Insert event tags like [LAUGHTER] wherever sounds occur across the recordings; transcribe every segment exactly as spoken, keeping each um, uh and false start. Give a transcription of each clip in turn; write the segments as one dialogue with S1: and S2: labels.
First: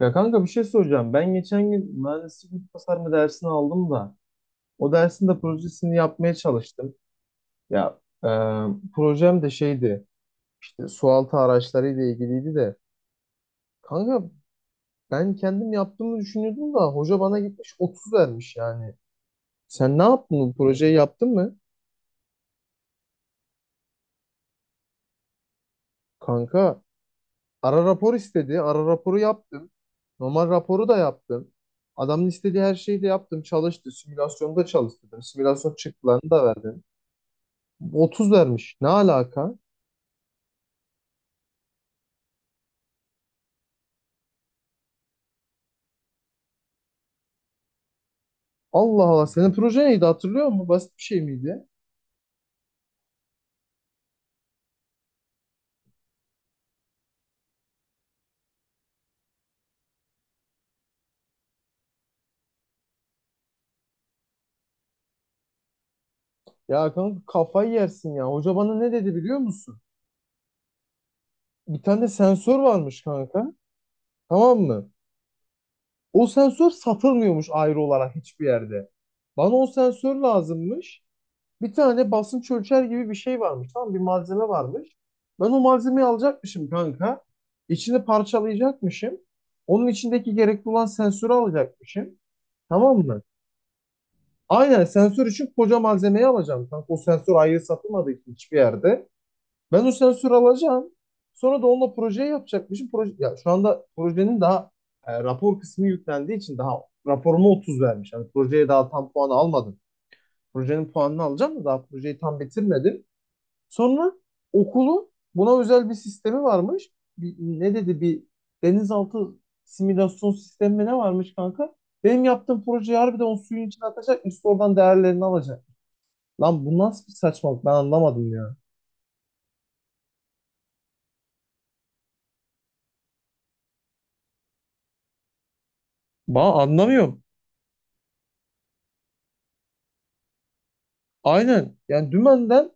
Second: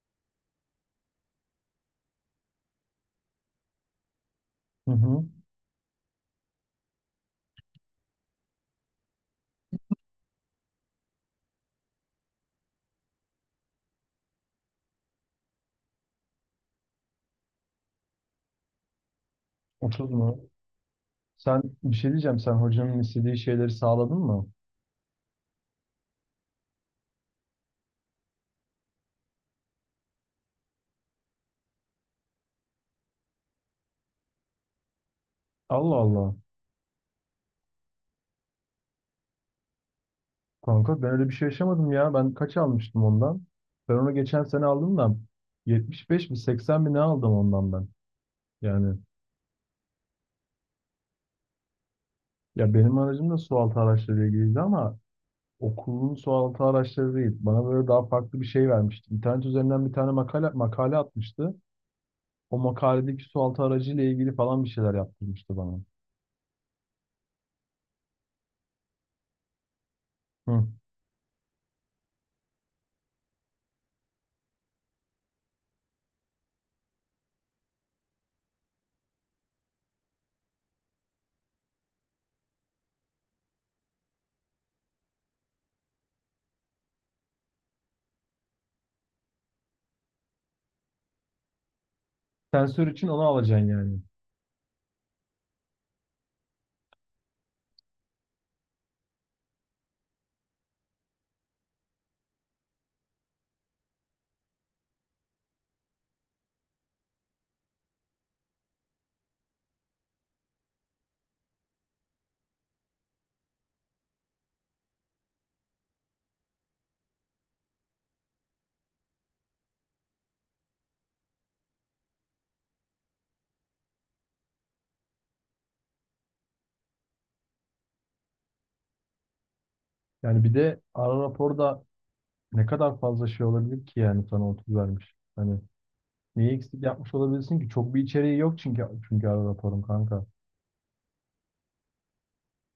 S1: Ya kanka bir şey soracağım. Ben geçen gün mühendislik ve tasarımı dersini aldım da
S2: Hı
S1: o
S2: hı.
S1: dersin de projesini yapmaya çalıştım. Ya e, projem de şeydi, işte sualtı araçlarıyla ilgiliydi de kanka, ben kendim yaptığımı düşünüyordum da hoca bana gitmiş otuz vermiş yani. Sen ne
S2: otuz
S1: yaptın,
S2: mu?
S1: bu projeyi yaptın mı?
S2: Sen bir şey diyeceğim. Sen hocanın istediği şeyleri sağladın mı?
S1: Kanka ara rapor istedi. Ara raporu yaptım. Normal raporu da yaptım. Adamın istediği her şeyi de yaptım. Çalıştı. Simülasyonda çalıştırdım. Simülasyon
S2: Allah
S1: çıktılarını
S2: Allah.
S1: da verdim. Otuz vermiş. Ne alaka?
S2: Kanka ben öyle bir şey yaşamadım ya. Ben kaç almıştım ondan? Ben onu geçen sene aldım da yetmiş beş mi seksen mi ne aldım ondan ben. Yani
S1: Allah Allah, senin proje neydi, hatırlıyor musun? Basit bir şey miydi?
S2: ya benim aracım da sualtı araçlarıyla ilgiliydi ama okulun sualtı araçları değil. Bana böyle daha farklı bir şey vermişti. İnternet üzerinden bir tane makale, makale atmıştı. O makaledeki sualtı aracıyla ilgili falan bir şeyler yaptırmıştı bana.
S1: Ya kanka, kafayı yersin ya. Hoca bana ne dedi biliyor musun?
S2: Hı.
S1: Bir tane sensör varmış kanka. Tamam mı? O sensör satılmıyormuş ayrı olarak hiçbir yerde. Bana o sensör lazımmış. Bir tane basınç ölçer gibi bir şey varmış. Tamam mı? Bir malzeme varmış. Ben o malzemeyi alacakmışım kanka. İçini parçalayacakmışım. Onun içindeki gerekli olan sensörü alacakmışım.
S2: Sensör
S1: Tamam
S2: için onu
S1: mı?
S2: alacaksın yani.
S1: Aynen, sensör için koca malzemeyi alacağım. Kanka o sensör ayrı satılmadı hiçbir yerde. Ben o sensörü alacağım. Sonra da onunla projeyi yapacakmışım. Proje, ya şu anda projenin daha e, rapor kısmı yüklendiği için daha raporuma otuz vermiş. Yani projeye daha tam puanı almadım. Projenin puanını alacağım da daha projeyi tam bitirmedim. Sonra okulun buna özel bir sistemi varmış. Bir- ne dedi, bir denizaltı simülasyon sistemi mi ne varmış kanka? Benim yaptığım projeyi harbiden o suyun içine atacakmış. Oradan değerlerini alacak. Lan bu nasıl bir saçmalık, ben anlamadım ya.
S2: Yani bir de ara raporda ne kadar fazla şey olabilir ki yani sana otuz vermiş. Hani neyi
S1: Ba
S2: eksik yapmış
S1: anlamıyorum.
S2: olabilirsin ki? Çok bir içeriği yok çünkü çünkü ara raporun kanka.
S1: Aynen. Yani dümenden,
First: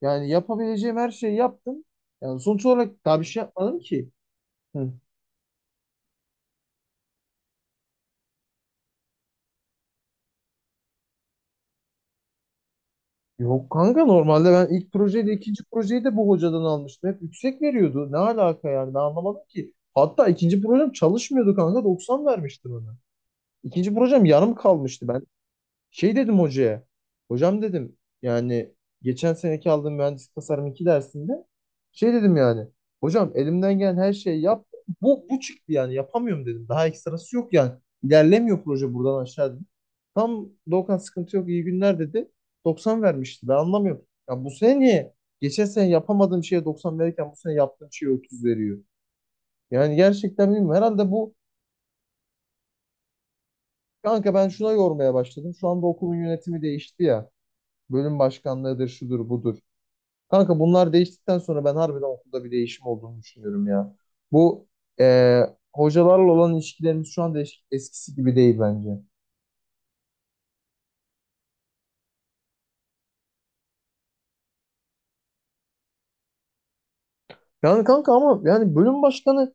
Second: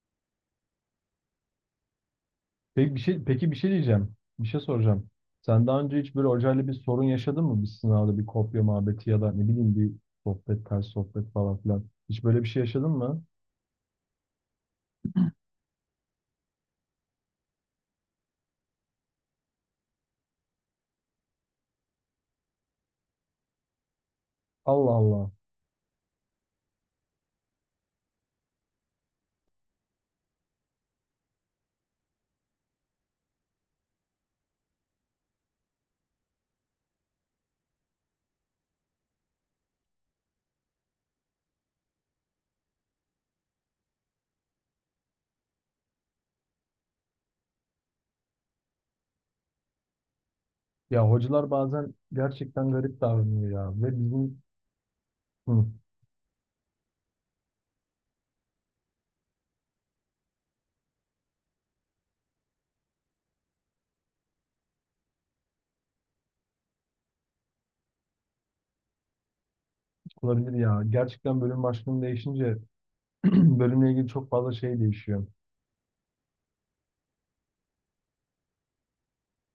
S1: yani yapabileceğim her şeyi yaptım. Yani sonuç
S2: Peki bir
S1: olarak daha
S2: şey
S1: bir şey
S2: peki bir şey
S1: yapmadım ki.
S2: diyeceğim. Bir şey
S1: Hı.
S2: soracağım. Sen daha önce hiç böyle hocayla bir sorun yaşadın mı? Bir sınavda bir kopya muhabbeti ya da ne bileyim bir sohbet, ters sohbet falan filan. Hiç böyle bir şey yaşadın mı?
S1: Yok kanka, normalde ben ilk projeyle ikinci projeyi de bu hocadan almıştım. Hep yüksek veriyordu. Ne alaka yani, ben anlamadım ki. Hatta ikinci projem çalışmıyordu kanka, doksan vermişti bana. İkinci projem yarım
S2: Allah
S1: kalmıştı. Ben
S2: Allah.
S1: şey dedim hocaya. Hocam dedim, yani geçen seneki aldığım mühendislik tasarım iki dersinde şey dedim yani. Hocam, elimden gelen her şeyi yap. Bu, bu çıktı, yani yapamıyorum dedim. Daha ekstrası yok yani. İlerlemiyor proje buradan aşağı dedim. Tam Doğukan, sıkıntı yok, iyi günler dedi. Doksan vermişti, ben anlamıyorum. Ya bu sene niye? Geçen sene yapamadığım şeye doksan verirken bu sene yaptığım şeye otuz veriyor. Yani gerçekten bilmiyorum.
S2: Ya
S1: Herhalde bu,
S2: hocalar bazen gerçekten garip davranıyor ya. Ve
S1: kanka
S2: bizim
S1: ben şuna yormaya başladım.
S2: Hı,
S1: Şu anda okulun yönetimi değişti ya. Bölüm başkanlığıdır, şudur, budur. Kanka bunlar değiştikten sonra ben harbiden okulda bir değişim olduğunu düşünüyorum ya. Bu e, hocalarla olan ilişkilerimiz şu anda eş- eskisi gibi değil bence.
S2: olabilir ya. Gerçekten bölüm başlığım değişince [CLEARS THROAT] bölümle ilgili çok fazla şey değişiyor.
S1: Yani kanka ama yani, bölüm başkanı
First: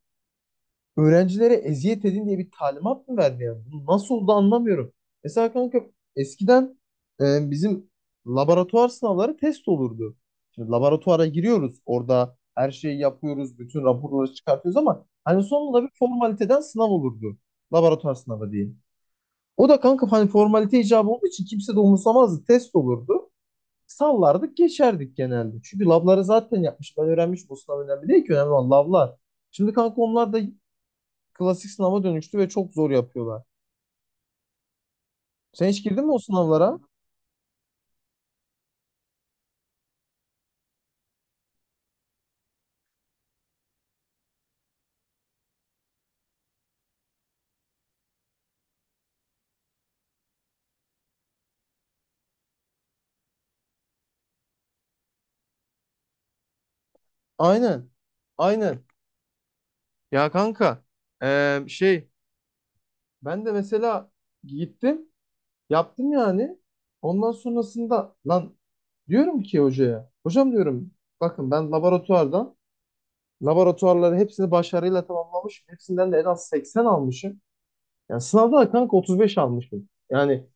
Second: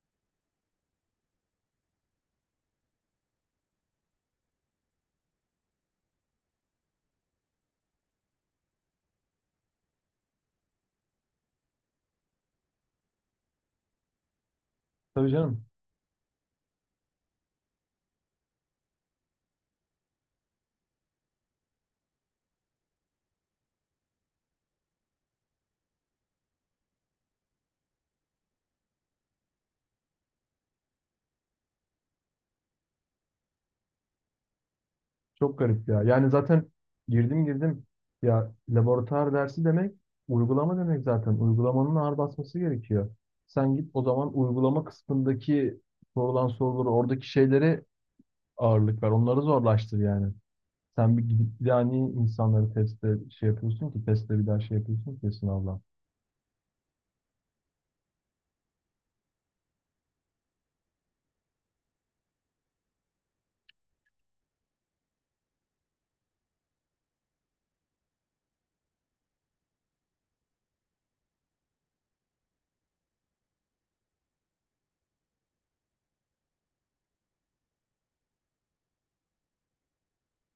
S1: öğrencilere eziyet edin diye bir talimat mı verdi yani? Bu nasıl oldu anlamıyorum. Mesela kanka, eskiden e, bizim laboratuvar sınavları test olurdu. Şimdi laboratuvara giriyoruz. Orada her şeyi yapıyoruz. Bütün raporları çıkartıyoruz ama
S2: Tabii
S1: hani
S2: canım.
S1: sonunda bir formaliteden sınav olurdu. Laboratuvar sınavı diyeyim. O da kanka, hani formalite icabı olduğu için kimse de umursamazdı. Test olurdu. Sallardık geçerdik genelde. Çünkü labları zaten yapmış. Ben öğrenmiş, bu sınav önemli değil ki. Önemli olan lablar. Şimdi kanka onlar da klasik sınava dönüştü ve çok zor yapıyorlar.
S2: Çok
S1: Sen hiç
S2: garip ya.
S1: girdin mi o
S2: Yani zaten
S1: sınavlara?
S2: girdim girdim. Ya laboratuvar dersi demek uygulama demek zaten. Uygulamanın ağır basması gerekiyor. Sen git o zaman uygulama kısmındaki sorulan soruları oradaki şeylere ağırlık ver. Onları zorlaştır yani. Sen bir gidip bir daha niye insanları testte şey yapıyorsun ki? Testte bir daha şey yapıyorsun ki sınavla.
S1: Aynen. Aynen. Ya kanka eee, şey ben de mesela gittim, yaptım yani. Ondan sonrasında lan, diyorum ki hocaya. Hocam diyorum, bakın ben laboratuvardan laboratuvarları hepsini başarıyla tamamlamışım. Hepsinden de en az seksen almışım. Yani sınavda da kanka otuz beş almışım. Yani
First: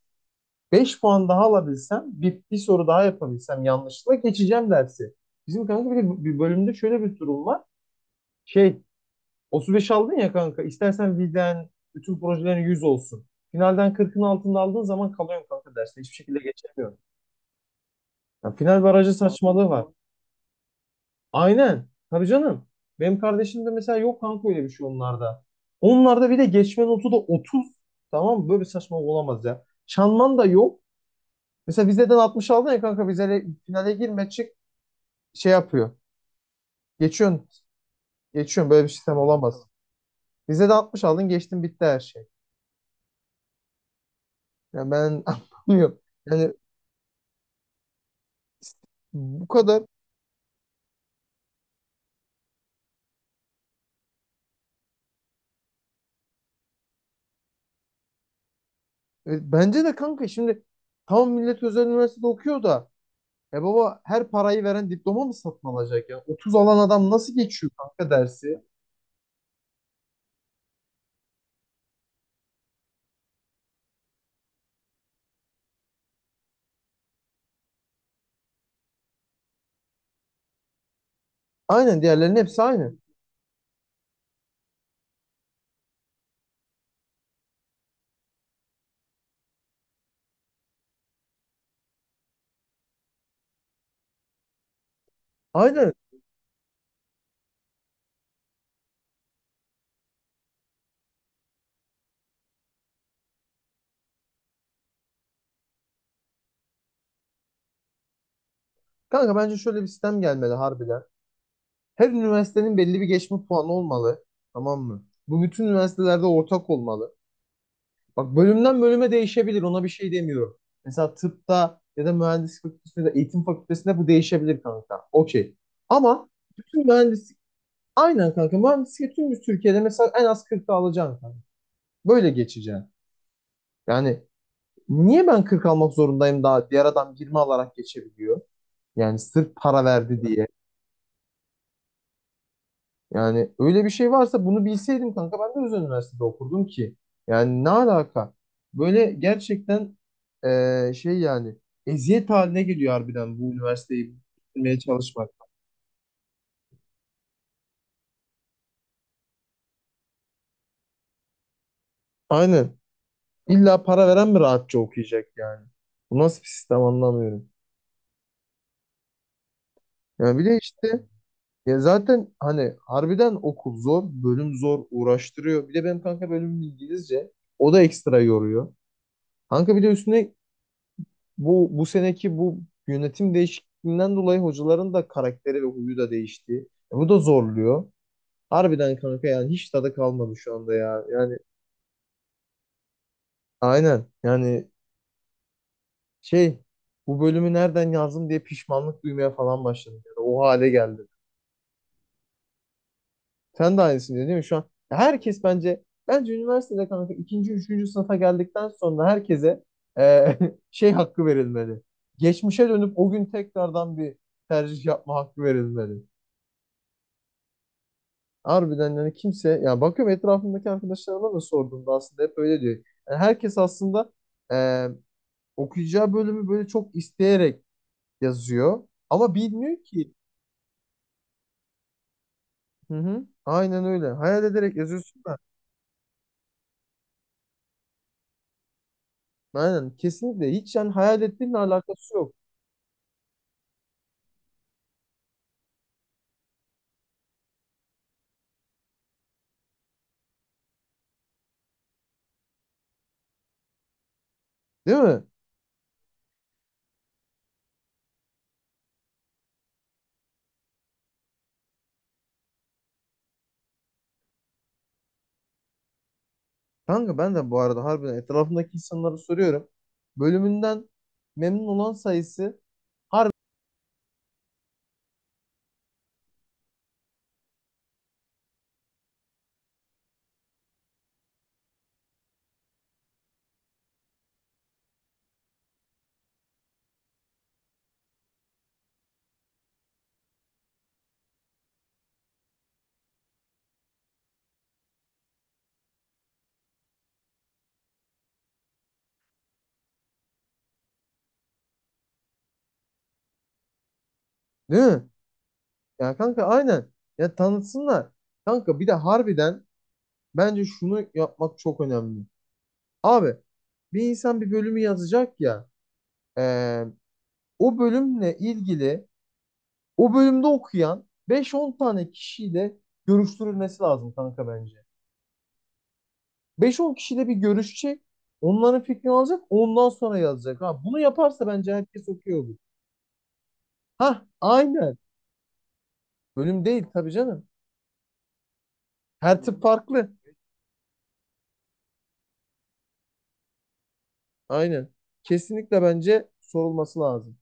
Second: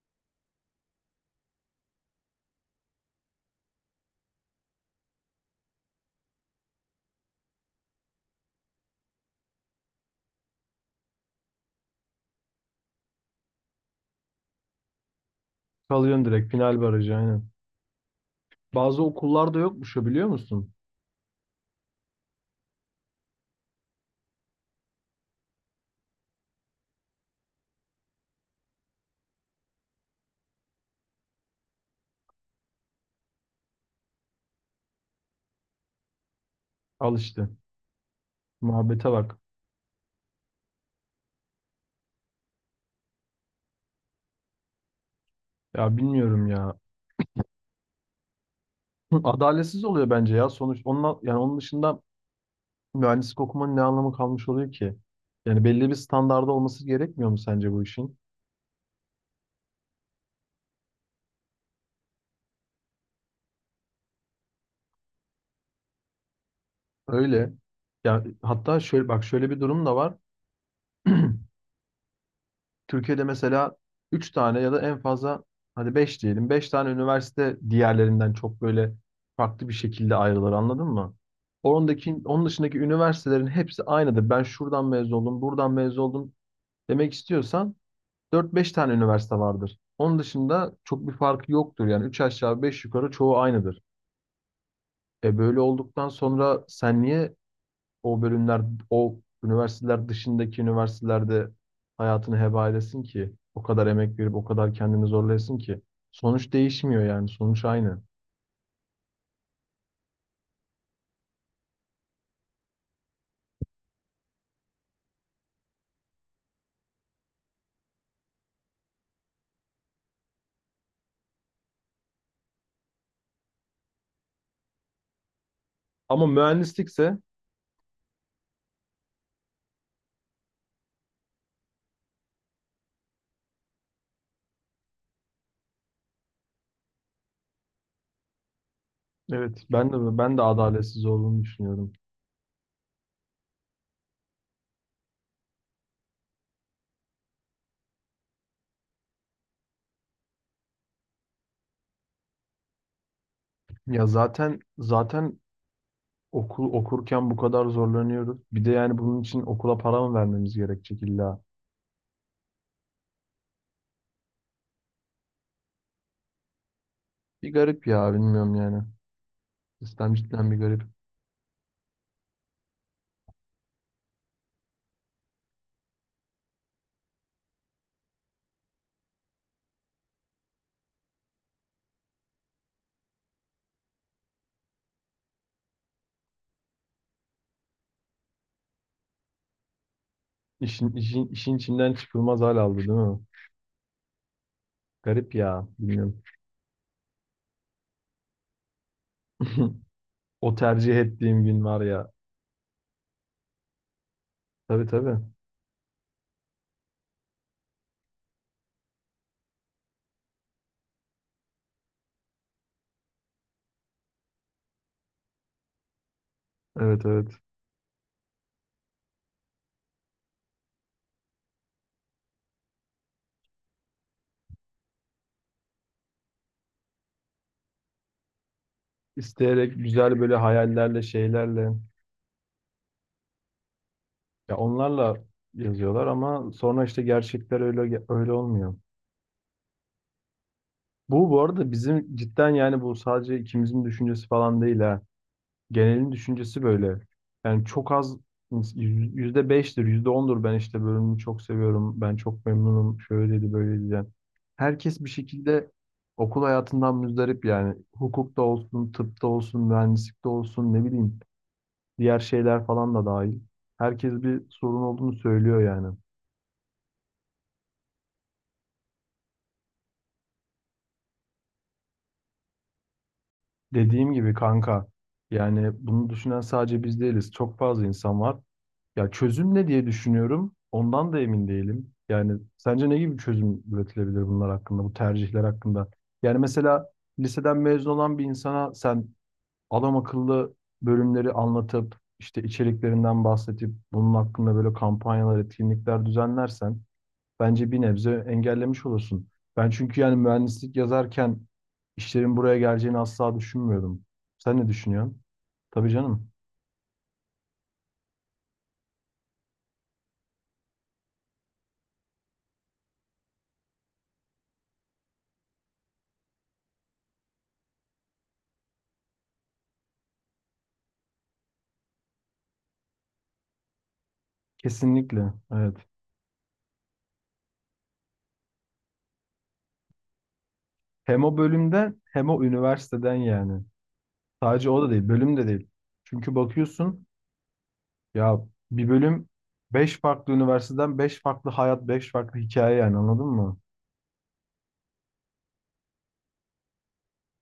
S1: beş puan daha alabilsem, bir, bir soru daha yapabilsem yanlışlıkla geçeceğim dersi. Bizim kanka bir, de bir bölümde şöyle bir durum var. Şey, otuz beş aldın ya kanka, istersen viden bütün projelerin yüz olsun. Finalden kırkın altında aldığın zaman kalıyorsun kanka derste. Hiçbir
S2: Kalıyorsun
S1: şekilde
S2: direkt, final
S1: geçemiyorum.
S2: barajı aynen.
S1: Ya final
S2: Bazı
S1: barajı
S2: okullarda
S1: saçmalığı var.
S2: yokmuş o, biliyor musun?
S1: Aynen. Tabii canım. Benim kardeşim de mesela, yok kanka öyle bir şey onlarda. Onlarda bir de geçme notu da otuz. Tamam mı? Böyle bir saçmalık olamaz ya. Çanman da yok. Mesela vizeden altmış aldın ya kanka, vizele, finale girme çık. Şey yapıyor.
S2: Al işte.
S1: Geçiyorsun. Geçiyorsun. Böyle bir
S2: Muhabbete
S1: sistem
S2: bak.
S1: olamaz. Bize de altmış aldın, geçtin, bitti her şey. Yani ben [LAUGHS]
S2: Ya
S1: anlamıyorum.
S2: bilmiyorum
S1: Yani
S2: ya. [CLEARS THROAT] Hı,
S1: bu kadar.
S2: adaletsiz oluyor bence ya. Sonuç onunla, yani onun dışında mühendislik okumanın ne anlamı kalmış oluyor ki? Yani belli bir standarda olması gerekmiyor mu sence bu işin?
S1: E, Bence de kanka, şimdi tam millet özel üniversitede okuyor da, e baba her parayı veren diploma mı satın alacak ya? Otuz alan adam nasıl
S2: Öyle.
S1: geçiyor kanka
S2: Ya
S1: dersi?
S2: hatta şöyle bak şöyle bir durum da var. [CLEARS THROAT] Türkiye'de mesela üç tane ya da en fazla hadi beş diyelim. Beş tane üniversite diğerlerinden çok böyle farklı bir şekilde ayrılır, anladın mı?
S1: Aynen,
S2: Ondaki,
S1: diğerlerinin
S2: onun
S1: hepsi
S2: dışındaki
S1: aynı.
S2: üniversitelerin hepsi aynıdır. Ben şuradan mezun oldum, buradan mezun oldum demek istiyorsan dört beş tane üniversite vardır. Onun dışında çok bir farkı yoktur. Yani üç aşağı beş yukarı çoğu aynıdır. E böyle
S1: Aynen.
S2: olduktan sonra sen niye o bölümler, o üniversiteler dışındaki üniversitelerde hayatını heba edesin ki? O kadar emek verip o kadar kendini zorlayasın ki. Sonuç değişmiyor yani. Sonuç aynı.
S1: Kanka bence şöyle bir sistem gelmeli harbiden. Her üniversitenin belli bir geçme puanı olmalı. Tamam mı? Bu bütün üniversitelerde ortak olmalı. Bak, bölümden bölüme değişebilir. Ona bir şey demiyorum. Mesela tıpta ya da mühendislik fakültesinde ya da eğitim fakültesinde bu değişebilir kanka. Okey.
S2: Ama
S1: Ama bütün
S2: mühendislikse
S1: mühendislik aynen kanka. Mühendislik, tüm bir Türkiye'de mesela en az kırk alacaksın kanka. Böyle geçeceksin. Yani niye ben kırk almak zorundayım daha, diğer adam yirmi alarak geçebiliyor? Yani sırf
S2: evet,
S1: para
S2: ben de
S1: verdi
S2: ben de
S1: diye.
S2: adaletsiz olduğunu düşünüyorum.
S1: Yani öyle bir şey varsa bunu bilseydim kanka, ben de Özel Üniversitede okurdum ki. Yani ne alaka? Böyle gerçekten eee, şey yani, eziyet haline geliyor harbiden bu
S2: Ya
S1: üniversiteyi
S2: zaten
S1: bitirmeye çalışmak.
S2: zaten okul okurken bu kadar zorlanıyoruz. Bir de yani bunun için okula para mı vermemiz gerekecek illa?
S1: Aynen. İlla para veren mi rahatça okuyacak yani? Bu nasıl bir sistem, anlamıyorum.
S2: Bir garip ya, bilmiyorum yani. İslam
S1: Yani bir
S2: cidden
S1: de
S2: bir garip.
S1: işte, ya zaten hani harbiden okul zor, bölüm zor, uğraştırıyor. Bir de benim kanka bölümüm İngilizce. O da ekstra yoruyor. Kanka bir de üstüne bu bu seneki bu yönetim değişikliğinden dolayı hocaların da karakteri ve huyu da değişti. E, bu da zorluyor. Harbiden kanka, yani hiç tadı kalmadı şu anda
S2: İşin,
S1: ya.
S2: işin,
S1: Yani
S2: işin içinden çıkılmaz hal aldı, değil mi?
S1: aynen yani,
S2: Garip ya, bilmiyorum.
S1: şey, bu bölümü nereden yazdım diye pişmanlık duymaya falan
S2: [LAUGHS]
S1: başladım. Yani o
S2: O
S1: hale
S2: tercih
S1: geldim.
S2: ettiğim gün var ya.
S1: Sen de aynısın değil mi şu an?
S2: Tabii
S1: Ya
S2: tabii.
S1: herkes bence bence üniversitede kanka, ikinci, üçüncü sınıfa geldikten sonra herkese e, [LAUGHS] şey hakkı verilmeli. Geçmişe dönüp o gün tekrardan bir tercih yapma hakkı verilmeli.
S2: Evet evet.
S1: Harbiden yani kimse, ya bakıyorum etrafımdaki arkadaşlarıma da sorduğumda aslında hep öyle diyor. Yani herkes aslında e, okuyacağı bölümü böyle çok isteyerek yazıyor ama
S2: İsteyerek,
S1: bilmiyor ki.
S2: güzel, böyle hayallerle, şeylerle,
S1: Hı hı. Aynen öyle. Hayal
S2: ya
S1: ederek
S2: onlarla
S1: yazıyorsun da.
S2: yazıyorlar ama sonra işte gerçekler öyle öyle olmuyor.
S1: Aynen, kesinlikle, hiç yani hayal
S2: Bu bu
S1: ettiğinle
S2: arada
S1: alakası
S2: bizim
S1: yok.
S2: cidden yani, bu sadece ikimizin düşüncesi falan değil ha. Genelin düşüncesi böyle. Yani çok az, yüzde beştir, yüzde ondur, ben işte bölümümü çok seviyorum, ben çok memnunum, şöyle şöyleydi böyleydi yani.
S1: Değil
S2: Herkes bir
S1: mi?
S2: şekilde okul hayatından müzdarip yani. Hukukta olsun, tıpta olsun, mühendislikte olsun, ne bileyim, diğer şeyler falan da dahil. Herkes bir sorun olduğunu söylüyor yani.
S1: Kanka ben de bu arada harbiden etrafımdaki insanlara soruyorum. Bölümünden memnun olan sayısı
S2: Dediğim gibi kanka, yani bunu düşünen sadece biz değiliz. Çok fazla insan var. Ya çözüm ne diye düşünüyorum. Ondan da emin değilim. Yani sence ne gibi bir çözüm üretilebilir bunlar hakkında, bu tercihler hakkında? Yani mesela liseden mezun olan bir insana sen adam akıllı bölümleri anlatıp işte içeriklerinden bahsedip bunun hakkında böyle kampanyalar, etkinlikler düzenlersen bence bir nebze engellemiş olursun. Ben çünkü yani mühendislik yazarken işlerin buraya geleceğini asla düşünmüyordum. Sen ne
S1: değil mi?
S2: düşünüyorsun? Tabii
S1: Ya
S2: canım.
S1: kanka aynen. Ya tanıtsınlar. Kanka bir de harbiden, bence şunu yapmak çok önemli. Abi bir insan bir bölümü yazacak ya, eee, o bölümle ilgili, o bölümde okuyan beş on tane kişiyle görüştürülmesi lazım kanka bence.
S2: Kesinlikle. Evet.
S1: beş on kişiyle bir görüşecek. Onların fikrini alacak. Ondan sonra yazacak. Ha, bunu
S2: Hem o
S1: yaparsa bence
S2: bölümden
S1: herkes
S2: hem
S1: okuyor
S2: o
S1: olur.
S2: üniversiteden yani.
S1: Ha,
S2: Sadece o da
S1: aynen.
S2: değil, bölüm de değil. Çünkü
S1: Bölüm değil
S2: bakıyorsun
S1: tabii canım.
S2: ya, bir bölüm,
S1: Her tip
S2: beş
S1: farklı.
S2: farklı üniversiteden beş farklı hayat, beş farklı hikaye yani, anladın mı?
S1: Aynen. Kesinlikle bence sorulması lazım.